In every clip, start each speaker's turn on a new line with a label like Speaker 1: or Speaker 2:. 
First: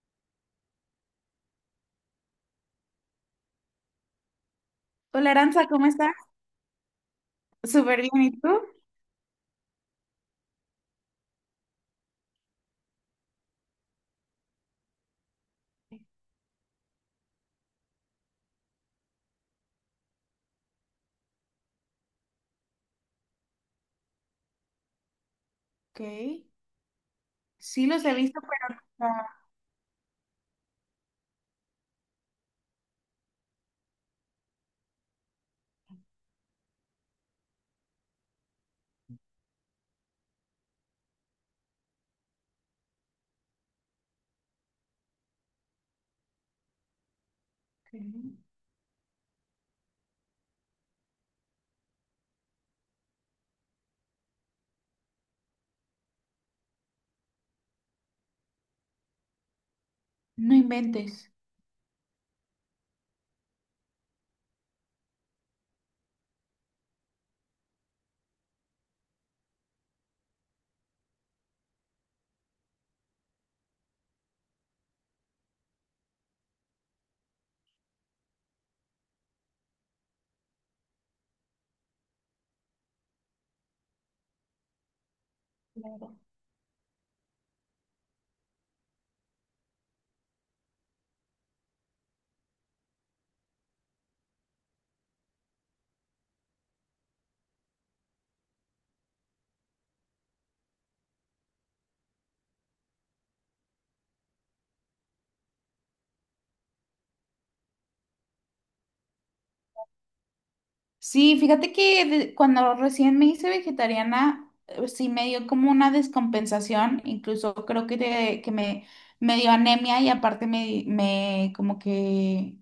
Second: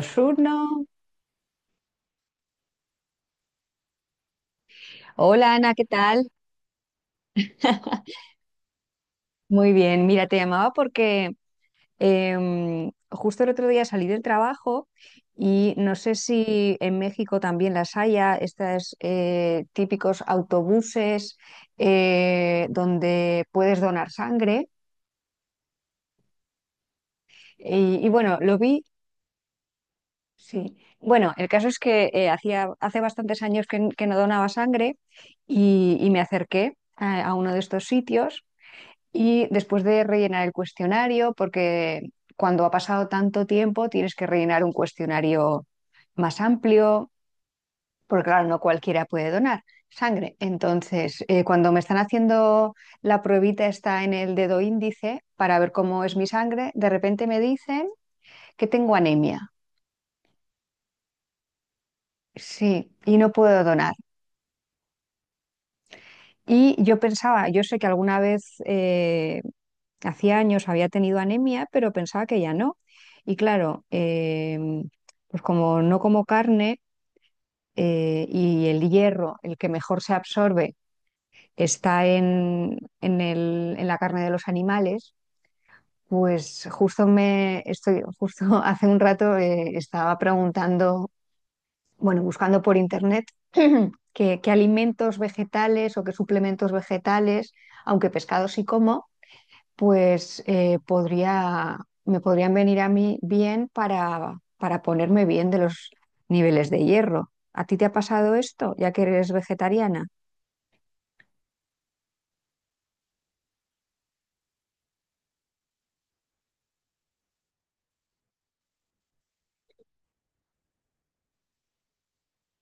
Speaker 1: Ayuno.
Speaker 2: Hola
Speaker 1: Hola
Speaker 2: Aranza,
Speaker 1: Ana, ¿qué
Speaker 2: ¿cómo estás?
Speaker 1: tal?
Speaker 2: Súper bien, ¿y tú?
Speaker 1: Muy bien, mira, te llamaba porque justo el otro día salí del trabajo y no sé si en México también las haya, estos típicos autobuses donde puedes donar sangre.
Speaker 2: Ok, sí
Speaker 1: Y,
Speaker 2: los
Speaker 1: y
Speaker 2: he
Speaker 1: bueno,
Speaker 2: visto,
Speaker 1: lo
Speaker 2: pero
Speaker 1: vi,
Speaker 2: ah,
Speaker 1: sí. Bueno, el caso es que hace bastantes años que no donaba sangre y me acerqué a uno de estos sitios. Y después de rellenar el cuestionario, porque cuando ha pasado tanto tiempo tienes que rellenar un cuestionario más amplio, porque
Speaker 2: ok.
Speaker 1: claro, no cualquiera puede donar sangre. Entonces, cuando me están haciendo la pruebita está en el dedo índice para ver cómo es mi sangre, de repente me dicen que tengo anemia.
Speaker 2: No inventes.
Speaker 1: Sí, y no puedo donar. Y yo pensaba, yo sé que alguna vez hacía años había tenido anemia, pero pensaba que ya no. Y claro, em, pues como no como carne, y el hierro, el que mejor se absorbe, está en la carne de los animales. Pues justo justo hace un rato estaba preguntando, bueno, buscando por internet qué alimentos vegetales o qué suplementos vegetales, aunque pescado sí como, pues me podrían venir a mí bien para ponerme bien de los niveles de hierro. ¿A ti te ha pasado esto, ya que eres vegetariana?
Speaker 2: Sí, fíjate que cuando recién me hice vegetariana, sí me dio como una descompensación, incluso creo que, te que me dio anemia y aparte me como que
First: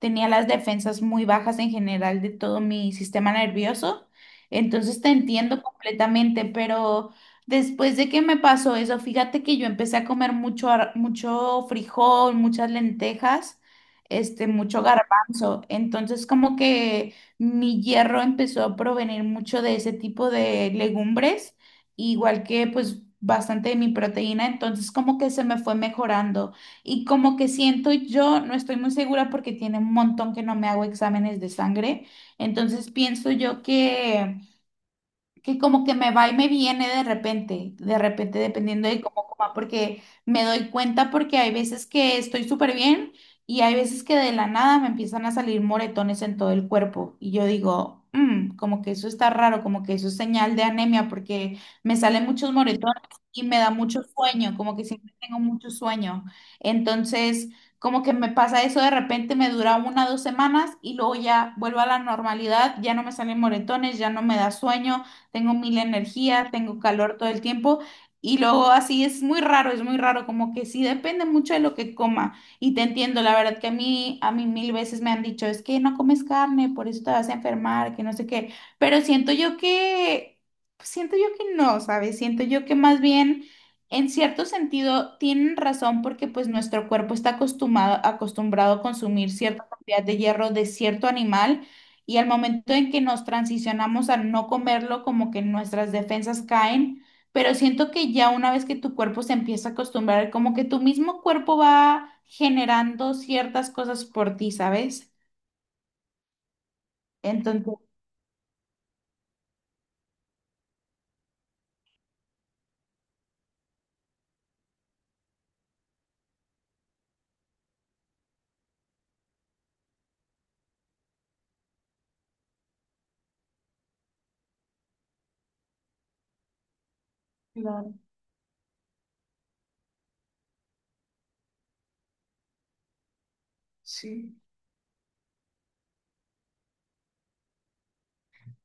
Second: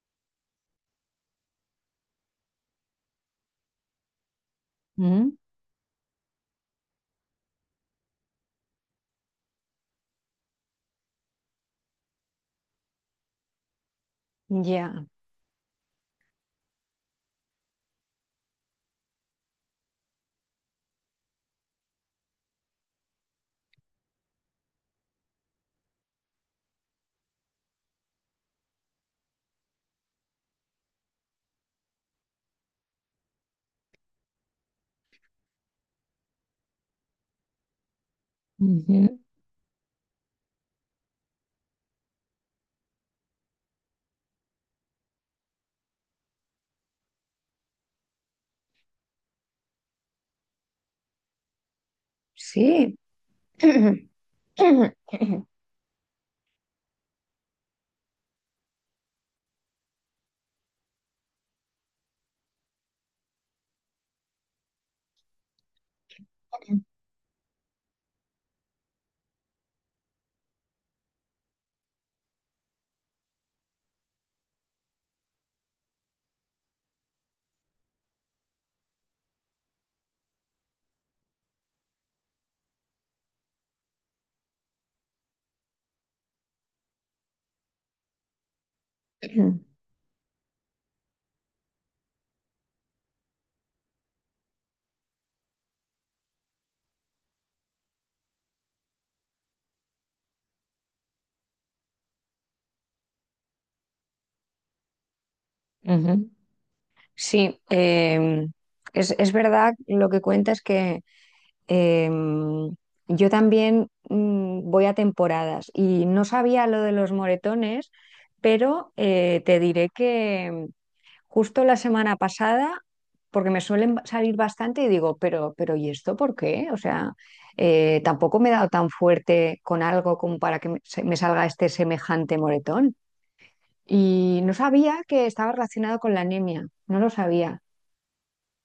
Speaker 2: tenía las defensas muy bajas en general de todo mi sistema nervioso. Entonces te
Speaker 1: Mm.
Speaker 2: entiendo completamente, pero después de que me pasó eso, fíjate que yo empecé a comer mucho, mucho frijol, muchas lentejas, este, mucho
Speaker 1: Ya.
Speaker 2: garbanzo. Entonces como que mi hierro empezó a provenir mucho de ese tipo de legumbres, igual que pues bastante de mi proteína, entonces como que se me fue mejorando y como que siento yo, no estoy muy segura porque tiene un montón que no me hago exámenes de sangre, entonces pienso yo que como que me va y me viene de repente dependiendo de
Speaker 1: Ujú.
Speaker 2: cómo coma, porque me doy cuenta porque hay veces que estoy súper bien y hay veces que de la nada me empiezan a salir moretones en todo el cuerpo y yo digo, "Mm, como que eso está raro, como que eso es señal de anemia porque me salen muchos
Speaker 1: Sí.
Speaker 2: moretones y me da mucho sueño, como que siempre tengo mucho sueño. Entonces, como que me pasa eso de repente, me dura una o dos semanas y luego ya vuelvo a la normalidad, ya no me salen moretones, ya no me da sueño, tengo mil energía, tengo
Speaker 1: Ujú.
Speaker 2: calor todo el tiempo y luego así es muy raro, como que sí depende mucho de lo que coma y te entiendo, la verdad que a mí mil veces me han dicho, es que no comes carne, por eso te vas a enfermar, que no sé qué, pero siento yo que no, ¿sabes? Siento yo que más bien... En cierto sentido, tienen razón porque pues nuestro cuerpo está acostumbrado, acostumbrado a consumir cierta cantidad de hierro de cierto animal y al momento en que nos transicionamos a no comerlo, como que nuestras defensas caen, pero siento que ya una vez que tu cuerpo se empieza a acostumbrar, como que tu mismo cuerpo va generando ciertas cosas por ti, ¿sabes?
Speaker 1: Sí,
Speaker 2: Entonces,
Speaker 1: es verdad lo que cuentas que Em, yo también voy a temporadas y no sabía lo de los moretones, pero te diré que justo la semana pasada, porque me suelen salir bastante y digo, pero, ¿pero y esto por qué? O sea,
Speaker 2: claro,
Speaker 1: tampoco me he dado tan fuerte con algo como para que me salga este semejante moretón.
Speaker 2: sí.
Speaker 1: Y no sabía que estaba relacionado con la anemia, no lo sabía.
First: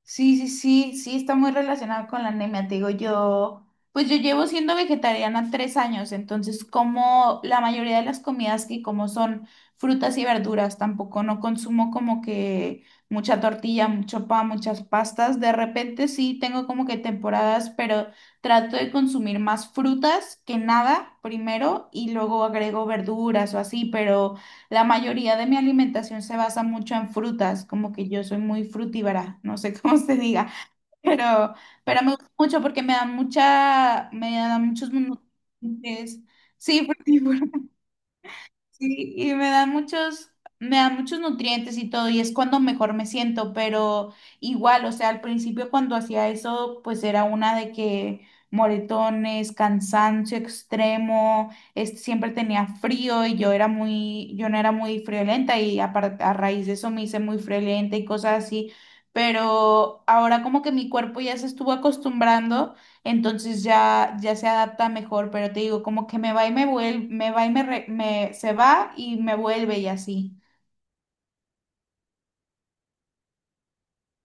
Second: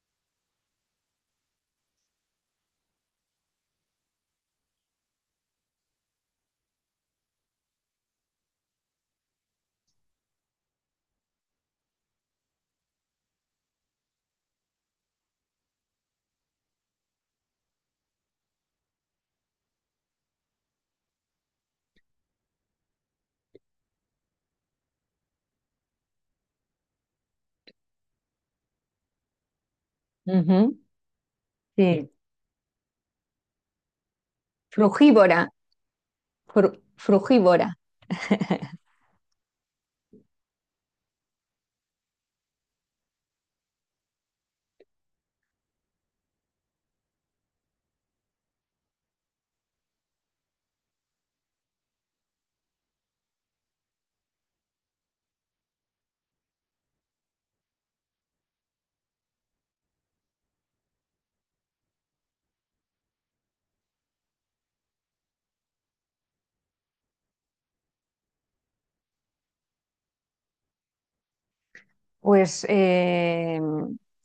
Speaker 2: Sí, sí, sí, sí, está muy relacionado con la anemia. Te digo, yo, pues yo llevo siendo vegetariana tres años, entonces como la mayoría de las comidas que como son frutas y verduras, tampoco no consumo como que mucha tortilla, mucho pan, muchas pastas. De repente sí tengo como que temporadas, pero trato de consumir más frutas que nada primero y luego agrego verduras o así, pero... La mayoría de mi alimentación se basa mucho en frutas, como que yo soy muy frutíbara, no sé cómo se diga,
Speaker 1: Ujú.
Speaker 2: pero, pero
Speaker 1: Sí,
Speaker 2: me gusta mucho porque me da mucha, me da muchos
Speaker 1: frugívora,
Speaker 2: nutrientes. Sí, frutívora.
Speaker 1: frugívora.
Speaker 2: Sí, y me dan muchos nutrientes y todo, y es cuando mejor me siento, pero igual, o sea, al principio cuando hacía eso, pues era una de que moretones, cansancio extremo, siempre tenía frío y yo era muy, yo no era muy friolenta y a raíz de eso me hice muy friolenta y cosas así, pero ahora como que mi cuerpo ya se estuvo acostumbrando entonces ya, ya se adapta mejor, pero te digo, como que me va y me vuelve, me va y me, se va y me vuelve y así.
Speaker 1: Pues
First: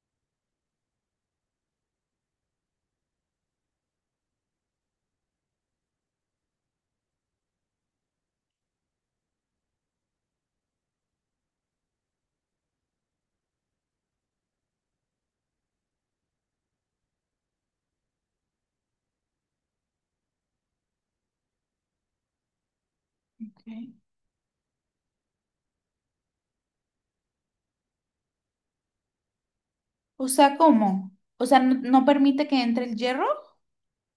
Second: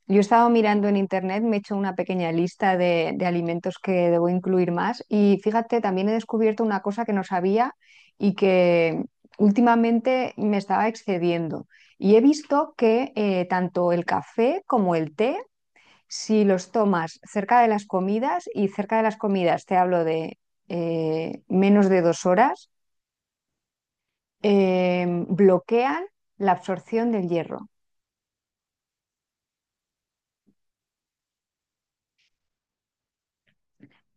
Speaker 1: yo he estado mirando en internet, me he hecho una pequeña lista de alimentos que debo incluir más y fíjate, también he descubierto una cosa que no sabía y que últimamente me estaba excediendo. Y he visto que tanto el café como el té, si los tomas cerca de las comidas y cerca de las comidas, te hablo de menos de 2 horas,
Speaker 2: Ok.
Speaker 1: bloquean la absorción del hierro.
Speaker 2: O sea, ¿cómo? O sea, no, no permite que entre el hierro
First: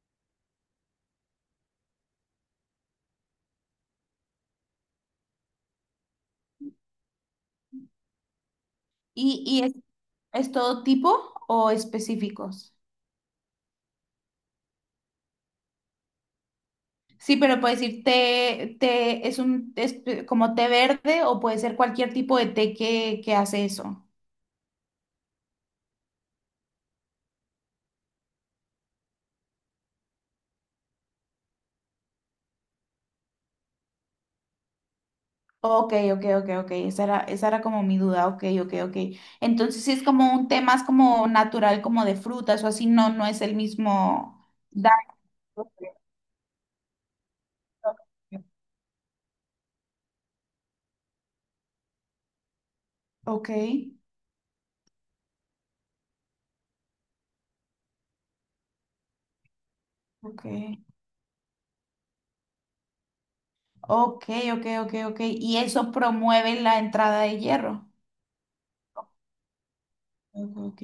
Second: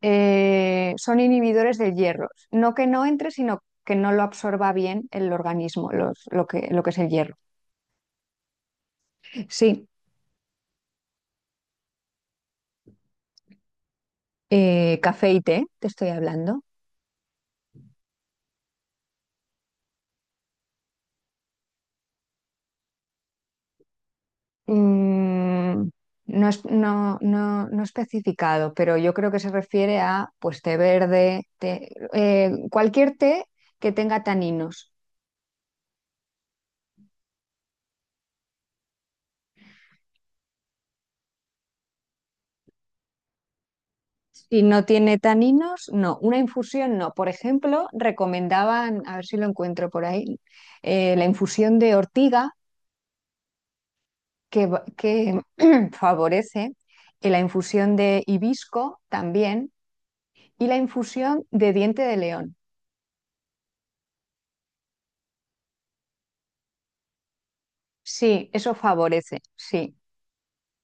Speaker 1: Son inhibidores del hierro. No que no entre, sino que no lo absorba bien el organismo, lo que es el hierro.
Speaker 2: y
Speaker 1: Sí,
Speaker 2: es todo tipo o específicos.
Speaker 1: café y té, te estoy hablando.
Speaker 2: Sí, pero puede decir té, té es un es como té verde o puede ser cualquier tipo de té que hace eso.
Speaker 1: Mm, no es, no, no, no especificado, pero yo creo que se refiere a, pues, té verde, cualquier té que tenga taninos.
Speaker 2: Ok, ok, ok, ok. Esa era como mi duda. Ok, ok, ok. Entonces sí es como un tema, es como natural, como de frutas o así, no, no es el mismo
Speaker 1: Si no
Speaker 2: daño.
Speaker 1: tiene taninos, no. Una infusión, no. Por ejemplo, recomendaban, a ver si lo encuentro por ahí, la infusión de ortiga
Speaker 2: Ok,
Speaker 1: que favorece, la infusión de hibisco también
Speaker 2: ok.
Speaker 1: y la infusión de diente de león.
Speaker 2: Ok, ok, ok, ok. Y eso promueve la entrada de hierro.
Speaker 1: Sí, eso favorece, sí,
Speaker 2: Ok, ok.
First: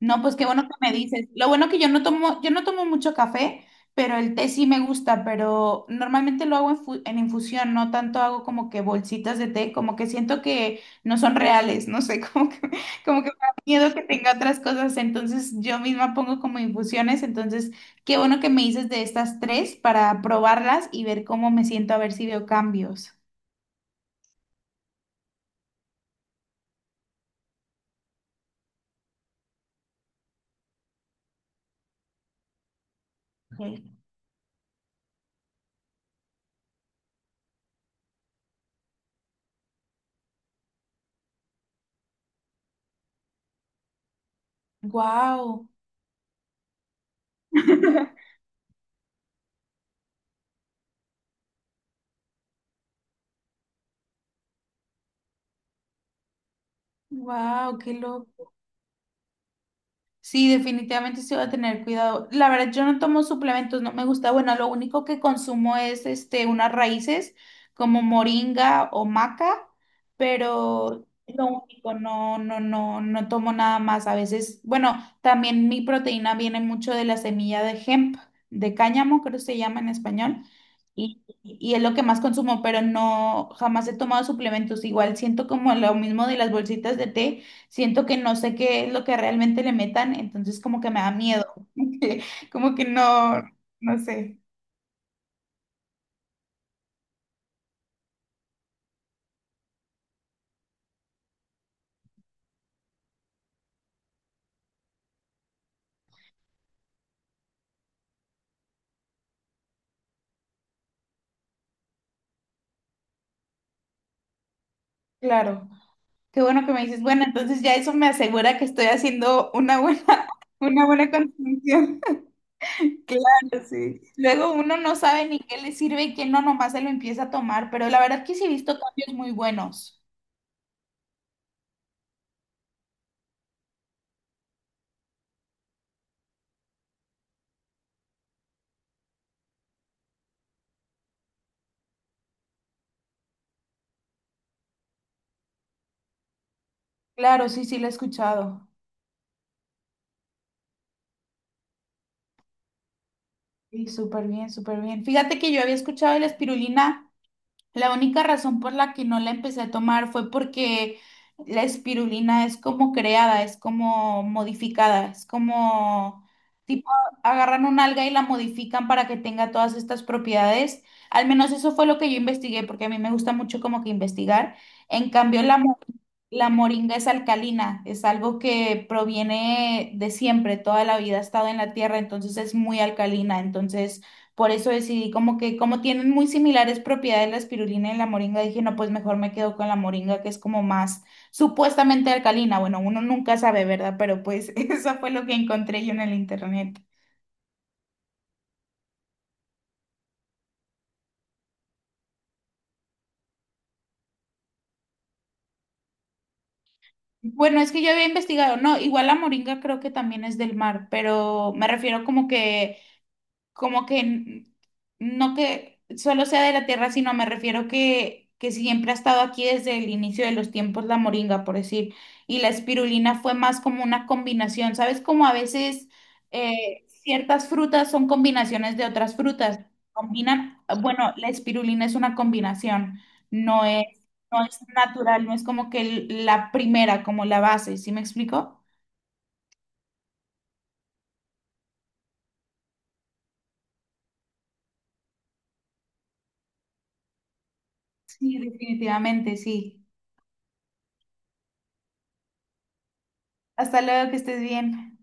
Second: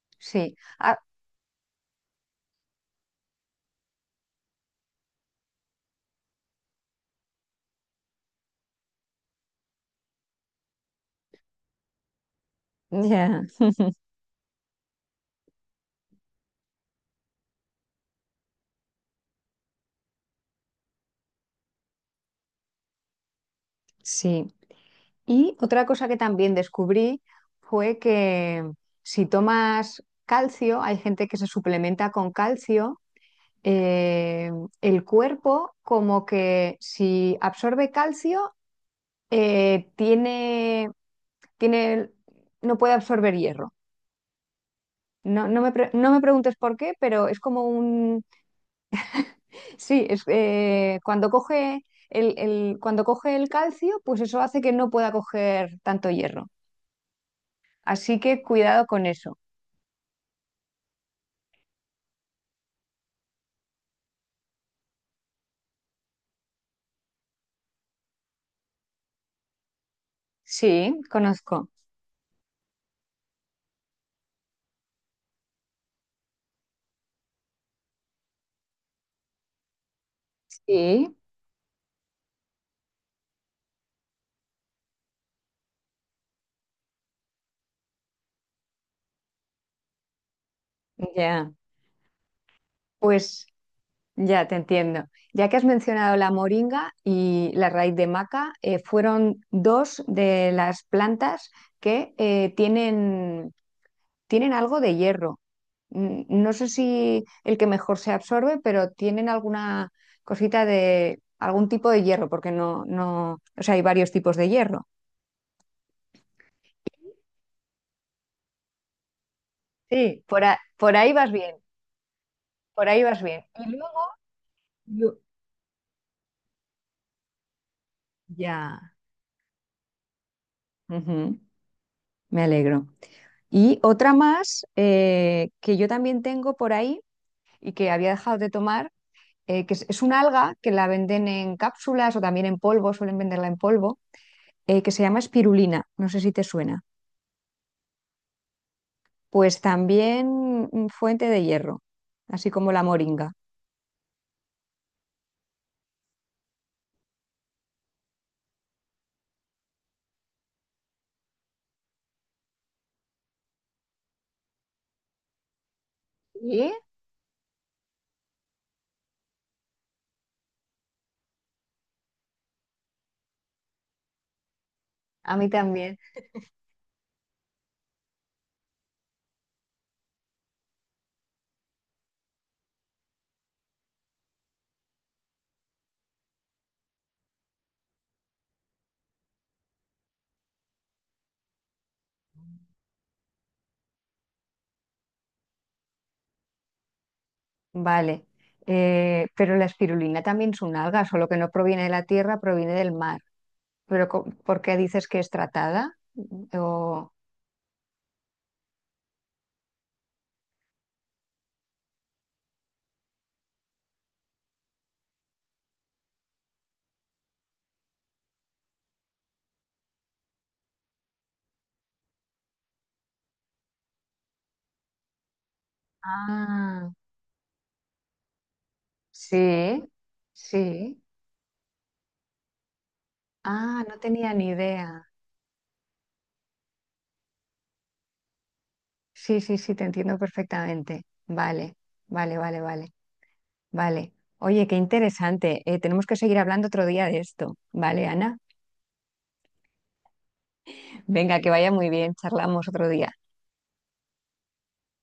Speaker 2: No, pues qué
Speaker 1: sí.
Speaker 2: bueno que me
Speaker 1: Ah,
Speaker 2: dices. Lo bueno que yo no tomo mucho café, pero el té sí me gusta, pero normalmente lo hago en, en infusión, no tanto hago como que bolsitas de té, como que siento que no son reales, no sé, como que me
Speaker 1: ya,
Speaker 2: da miedo que tenga otras cosas, entonces yo misma pongo como infusiones, entonces qué bueno que me dices de estas tres para probarlas y ver cómo me siento, a ver si veo cambios.
Speaker 1: sí. Y otra cosa que también descubrí fue que si tomas calcio, hay gente que se suplementa con calcio, eh, el cuerpo como que si absorbe calcio, tiene, tiene, no puede absorber hierro. No,
Speaker 2: Wow,
Speaker 1: no me preguntes por qué, pero es como un... Sí, es, cuando coge el calcio, pues eso hace que no pueda coger tanto hierro.
Speaker 2: wow, qué
Speaker 1: Así que
Speaker 2: loco.
Speaker 1: cuidado con eso.
Speaker 2: Sí, definitivamente se va a tener cuidado. La verdad, yo no tomo suplementos, no me gusta. Bueno, lo único que consumo es este, unas raíces como moringa o maca,
Speaker 1: Sí,
Speaker 2: pero es lo
Speaker 1: conozco.
Speaker 2: único, no, no, no, no tomo nada más. A veces, bueno, también mi proteína viene mucho de la semilla de hemp, de cáñamo, creo que se llama en español,
Speaker 1: Sí,
Speaker 2: y es lo que más consumo, pero no, jamás he tomado suplementos. Igual siento como lo mismo de las bolsitas de té. Siento que no sé qué es lo que realmente le metan, entonces como que me da miedo,
Speaker 1: ya.
Speaker 2: como que no,
Speaker 1: Pues
Speaker 2: no sé,
Speaker 1: ya te entiendo. Ya que has mencionado la moringa y la raíz de maca, fueron dos de las plantas que tienen algo de hierro. No sé si el que mejor se absorbe, pero tienen alguna cosita de algún tipo de hierro, porque no, no, o sea, hay varios tipos de hierro.
Speaker 2: claro. Qué bueno que me dices, bueno, entonces ya eso me asegura que estoy haciendo una buena,
Speaker 1: Sí.
Speaker 2: una
Speaker 1: Por
Speaker 2: buena
Speaker 1: ahí vas bien,
Speaker 2: contribución.
Speaker 1: por ahí vas bien.
Speaker 2: Claro,
Speaker 1: Y luego,
Speaker 2: sí. Luego uno no
Speaker 1: yo-
Speaker 2: sabe ni qué le sirve y qué no, nomás se lo empieza a tomar, pero la verdad que sí he visto
Speaker 1: ya.
Speaker 2: cambios muy buenos.
Speaker 1: Ujú, me alegro. Y otra más, que yo también tengo por ahí y que había dejado de tomar, que es una alga que la venden en cápsulas o también en polvo, suelen venderla en polvo, que se llama espirulina. No sé si te suena.
Speaker 2: Claro, sí, sí, lo he escuchado.
Speaker 1: Pues también, fuente de hierro, así como la moringa.
Speaker 2: Sí, súper bien, súper bien. Fíjate que yo había escuchado de la espirulina. La única razón por la que no la empecé a tomar fue porque la espirulina es como creada, es como modificada, es como
Speaker 1: ¿Y?
Speaker 2: tipo agarran un alga y la modifican para que tenga todas estas propiedades. Al menos eso fue lo que yo investigué, porque a mí me gusta mucho como que investigar. En
Speaker 1: A
Speaker 2: cambio,
Speaker 1: mí también.
Speaker 2: la moringa es alcalina, es algo que proviene de siempre, toda la vida ha estado en la tierra, entonces es muy alcalina, entonces por eso decidí como que, como tienen muy similares propiedades la espirulina y la moringa, dije, no, pues mejor me quedo con la moringa, que es como más supuestamente alcalina. Bueno, uno nunca sabe, ¿verdad? Pero pues eso fue lo que encontré yo en el internet.
Speaker 1: Vale. Pero la espirulina también es un alga, solo que no proviene de la tierra, proviene del mar. Pero ¿por qué dices que es tratada? Mm.
Speaker 2: Bueno, es que yo había investigado, no, igual la moringa creo que también es del mar, pero me refiero como que como que n- no que solo sea de la tierra, sino me refiero que siempre ha estado aquí desde el inicio de los tiempos la moringa, por decir, y la espirulina fue más como una combinación, ¿sabes? Como a veces
Speaker 1: Ah,
Speaker 2: ciertas frutas son combinaciones de otras frutas,
Speaker 1: sí,
Speaker 2: combinan,
Speaker 1: sí.
Speaker 2: bueno, la espirulina es una combinación, no
Speaker 1: Ah,
Speaker 2: es,
Speaker 1: no tenía
Speaker 2: no
Speaker 1: ni
Speaker 2: es
Speaker 1: idea.
Speaker 2: natural, no es como que la primera, como la base, ¿sí me explico?
Speaker 1: Sí, sí, sí, te entiendo perfectamente. Vale, vale, vale, vale, vale. Oye, qué interesante. Tenemos que seguir hablando otro día de esto. Vale, Ana.
Speaker 2: Sí, definitivamente, sí.
Speaker 1: Venga, que vaya muy bien, charlamos otro día.
Speaker 2: Hasta luego, que estés bien.